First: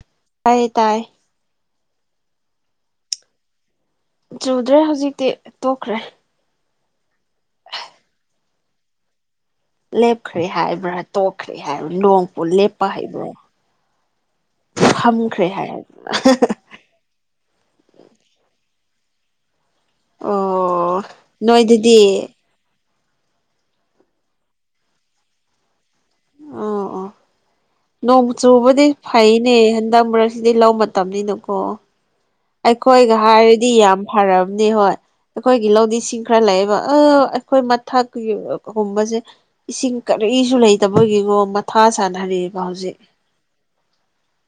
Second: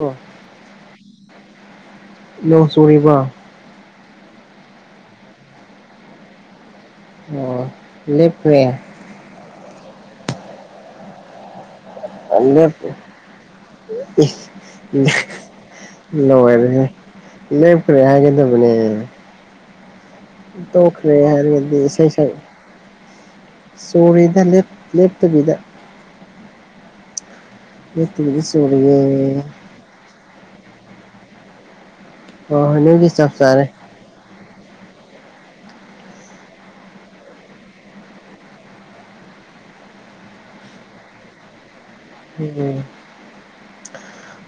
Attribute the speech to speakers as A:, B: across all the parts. A: ꯎ
B: ꯇꯥꯏꯌꯦ ꯇꯥꯏ
A: ꯅꯣꯡ ꯆꯨꯔꯤꯕ
B: ꯆꯨꯗ꯭ꯔꯦ ꯍꯧꯖꯤꯛꯇꯤ ꯇꯣꯛꯈ꯭ꯔꯦ
A: ꯑꯣ ꯂꯦꯞꯈ꯭ꯔ‌ꯦ
B: ꯂꯦꯞꯈ꯭ꯔꯦ ꯍꯥꯏꯕ꯭ꯔꯥ ꯇꯣꯛꯈ꯭ꯔꯦ ꯍꯥꯏꯕ꯭ꯔꯥ ꯅ‌ꯣꯡꯄꯨ
A: ꯂꯦꯞ
B: ꯂꯦꯞꯄ ꯍꯥꯏꯕ꯭ꯔꯥ ꯐꯝꯈ꯭ꯔꯦ ꯍꯥꯏ
A: ꯑꯦ ꯂ‌ꯦꯞꯈ꯭ꯔꯦ ꯍꯥꯏꯒꯦꯗꯕꯅꯦ
B: ꯑꯣ
A: ꯇꯣꯈꯔꯦ ꯍꯥꯏꯔꯗꯤ
B: ꯅꯣꯏꯗꯗꯤ
A: ꯏꯁꯩ ꯁ ꯁꯣꯔꯤꯗ ꯂꯦꯐ ꯂꯦꯞꯇꯕꯤꯗ
B: ꯑꯣ ꯑꯣ ꯅꯣꯡ
A: ꯂꯦꯞꯇꯕꯤꯗ
B: ꯆꯨꯕꯗꯤ
A: ꯆꯨꯔꯤꯌꯦ
B: ꯐꯩꯅꯦ ꯍꯟꯗꯛ ꯃꯔꯛꯁꯤꯗꯤ ꯂꯧ ꯃꯇꯝꯅꯤꯅꯀꯣ
A: ꯑꯣ ꯍꯣꯏ ꯅꯣꯏꯒꯤ
B: ꯑꯩꯈꯣꯏꯒ
A: ꯆꯞ ꯆꯥꯔꯦ
B: ꯍꯥꯏꯔꯗꯤ ꯌꯥꯝ ꯐꯔꯕꯅꯦ ꯍꯣꯏ ꯑꯩꯈꯣꯏꯒꯤ ꯂꯧꯗꯤꯁꯤꯡ ꯈꯔ ꯂꯩꯥꯛꯑꯦꯕ ꯑ ꯑꯩꯈꯣꯏ ꯃꯊꯛꯀꯤꯒꯨꯝꯕꯁꯦ ꯏꯁꯤꯡ ꯀꯔꯤꯁꯨ ꯂꯩꯇꯕꯒꯤꯅꯣ ꯃꯊꯥ ꯁꯥꯟꯅꯔꯑꯦꯕ ꯍꯧꯖꯤꯛ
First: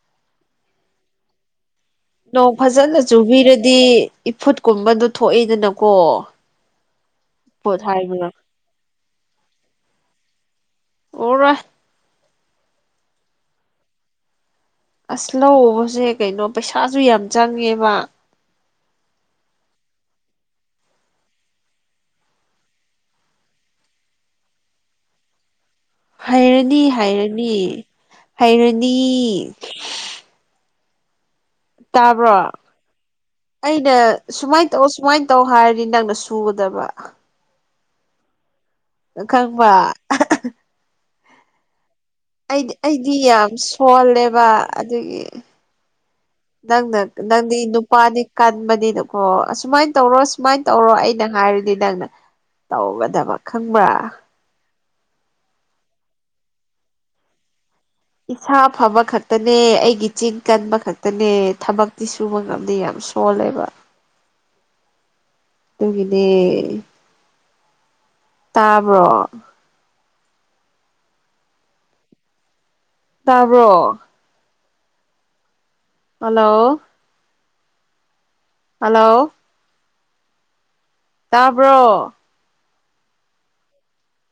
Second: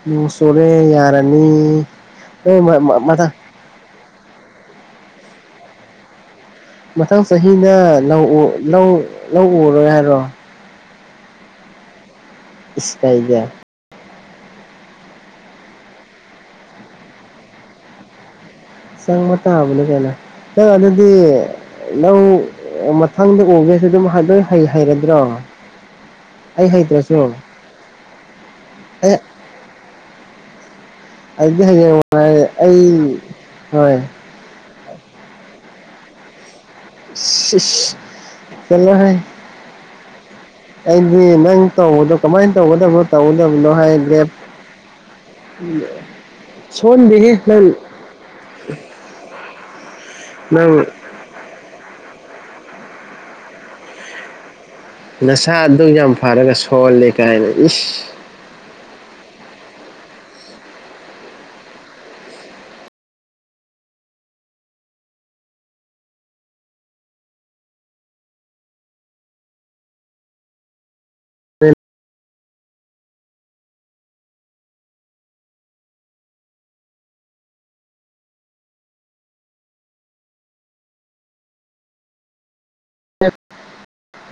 A: ꯎꯝ ꯁꯣꯨꯔꯦ ꯌꯥꯔꯅꯤ
B: ꯅꯣꯡ
A: ꯅꯣꯏ ꯃ ꯃ
B: ꯐꯖꯅ
A: ꯃꯊꯪ
B: ꯆꯨꯕꯤꯔꯗꯤ ꯏꯐꯨꯠꯀꯨꯝꯕꯗꯣ ꯊꯣꯛꯏꯗꯅꯀꯣ
A: ꯃꯊꯪ ꯆꯍꯤꯅ
B: ꯄꯣꯠ ꯍꯥꯏꯕ꯭ꯔꯥ
A: ꯂꯧ ꯂꯧ ꯂꯧ ꯎꯔꯣꯏ ꯍꯥꯏꯔꯣ
B: ꯑꯣꯔ
A: ꯏꯁꯄꯥꯏꯖꯔ
B: ꯑꯁ ꯂꯧ ꯎꯕꯁꯦ ꯀꯩꯅꯣ ꯄꯩꯁꯥꯁꯨ ꯌꯥꯝ ꯆꯪꯉꯦꯕ
A: ꯁꯪꯃ ꯇ ꯍꯥꯕꯂ ꯀꯅ ꯑꯗꯨ ꯑꯗꯨꯗꯤ ꯂꯧ ꯃꯊꯪꯗ ꯎꯒꯦꯁꯨ ꯑꯗꯨꯝ ꯂꯣꯏ ꯍꯩ ꯍꯩꯔꯗ꯭ꯔꯣ ꯑꯩ
B: ꯍꯥꯏꯩꯔꯅꯤ
A: ꯍꯩꯇ꯭ꯔꯁꯨ
B: ꯍꯥꯏꯩꯔꯅꯤ ꯍꯥꯏꯩꯔꯅꯤ
A: ꯑꯦ ꯑꯗꯨꯗꯤ ꯍꯌꯦꯌꯦꯡ
B: ꯇꯥꯕ꯭ꯔꯣ
A: ꯅꯨꯡꯉꯥꯏꯦ ꯑꯩ
B: ꯑꯩꯅ
A: ꯍꯣꯏ
B: ꯁꯨꯃꯥꯏꯅ ꯇꯧ ꯁꯨꯃꯥꯏꯅ ꯇꯧ ꯍꯥꯏꯔꯗꯤ ꯅꯪꯅ ꯁꯨꯒꯗꯕ
A: ꯆꯂꯣ ꯍꯥꯏꯦ
B: ꯈꯪꯕ
A: ꯑꯗꯤ ꯅꯪꯣ
B: ꯑꯩꯗꯤ ꯑꯩꯗꯤ ꯌꯥꯝ ꯁꯣꯜꯂꯦꯕ ꯑꯗꯨꯒꯤ ꯅꯪꯅ
A: ꯁꯣꯟꯗꯦꯍꯦ
B: ꯅꯪꯗꯤ
A: ꯅꯪ
B: ꯅꯨꯄꯥꯅꯤ ꯀꯟꯕꯅꯤꯅꯀꯣ ꯑꯁꯨꯃꯥꯏꯅ ꯇꯧꯔ ꯁꯨꯃꯥꯏꯅ
A: ꯅꯪ
B: ꯇꯧꯔꯣ ꯑꯩꯅ ꯉꯥꯏꯔꯗꯤ ꯅꯪꯅ ꯇꯧꯒꯗꯕ ꯈꯪꯕ꯭ꯔꯥ
A: ꯅꯁꯥ ꯑꯗꯨ ꯌꯥꯝ ꯐꯔꯒ ꯁꯣꯜꯂꯦ ꯀꯥꯏꯅ ꯏꯁ
B: ꯏꯁꯥ ꯐꯕ ꯈꯛꯇꯅꯦ ꯑꯩꯒꯤ ꯆꯤꯡ ꯀꯟꯕ ꯈꯛꯇꯅꯦ ꯊꯕꯛꯇꯤ ꯁꯨꯕ ꯉꯝꯗꯦ ꯌꯥꯝ ꯁ ꯍꯣ ꯂꯩꯦꯕ ꯑꯗꯨꯒꯤꯗꯤ ꯇꯥꯕ꯭ꯔꯣ ꯇꯥꯕ꯭ꯔꯣ ꯍꯜꯂꯣ ꯍꯜꯂꯣ ꯇꯥꯕ꯭ꯔꯣ
A: ꯑꯦ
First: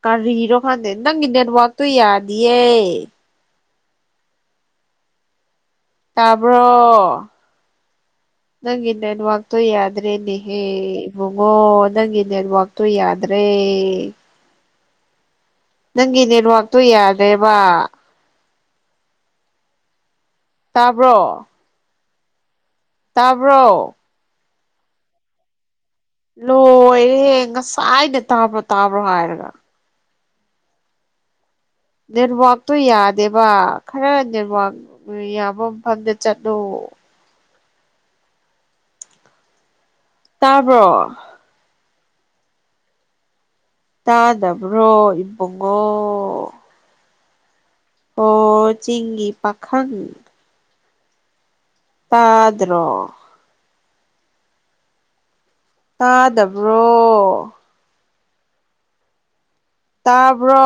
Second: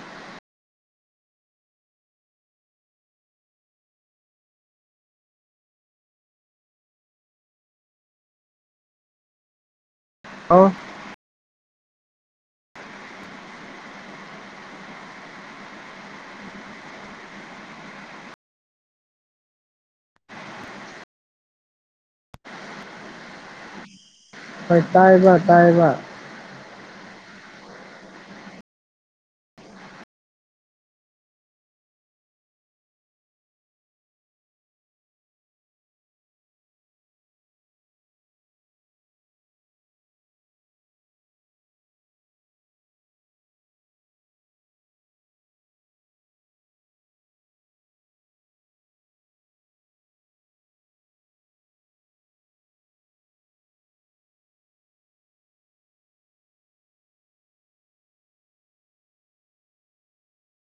B: ꯀ ꯍꯔꯣ ꯈꯥꯟꯗ ꯅ ꯅꯦ ꯋꯥꯕꯥ ꯇꯨꯏ ꯌꯥꯌꯦ ꯇꯥꯕ꯭ꯔꯣ ꯅꯪ ꯏꯟꯅꯅ ꯋꯥꯥꯛꯇꯣ ꯌꯥꯗ꯭ꯔꯦ ꯏꯅꯤ ꯍꯦ ꯏꯕꯨꯡꯉꯣ ꯅꯪꯒꯤ ꯅꯦꯠꯋꯥꯛꯛꯇꯣ ꯌꯥꯗ꯭ꯔꯦ ꯅꯪꯒꯤ ꯅꯦꯠꯋꯔꯛꯇꯣ ꯌꯥꯗꯦꯕ ꯇꯥꯕ꯭ꯔꯣ ꯇꯥꯕ꯭ꯔꯣ
A: ꯍꯣꯏ ꯇꯥꯏꯕ ꯇꯥꯏꯕ
B: ꯂꯣꯏꯔꯦ ꯉꯁꯥꯏꯅ ꯇꯥꯕ꯭ꯔꯣ ꯇꯥꯕ꯭ꯔꯣ ꯍꯥꯏꯔꯒ ꯅꯦꯠꯋꯥꯛꯇꯣ ꯌꯥꯗꯦꯕ ꯈꯔ ꯅꯦꯠꯋꯥꯛ ꯌꯥꯕ ꯃꯐꯝꯗ ꯆꯠꯂꯣ ꯇꯥꯕ꯭ꯔꯣ ꯇꯥꯗꯕ꯭ꯔꯣ ꯏꯕꯉꯣ ꯍ ꯆꯤꯡꯒꯤ ꯄꯥꯈꯪ ꯇ ꯑꯗꯨ꯭ꯔꯣ ꯇꯥꯗꯕ꯭ꯔꯣ ꯇꯥꯕ꯭ꯔꯣ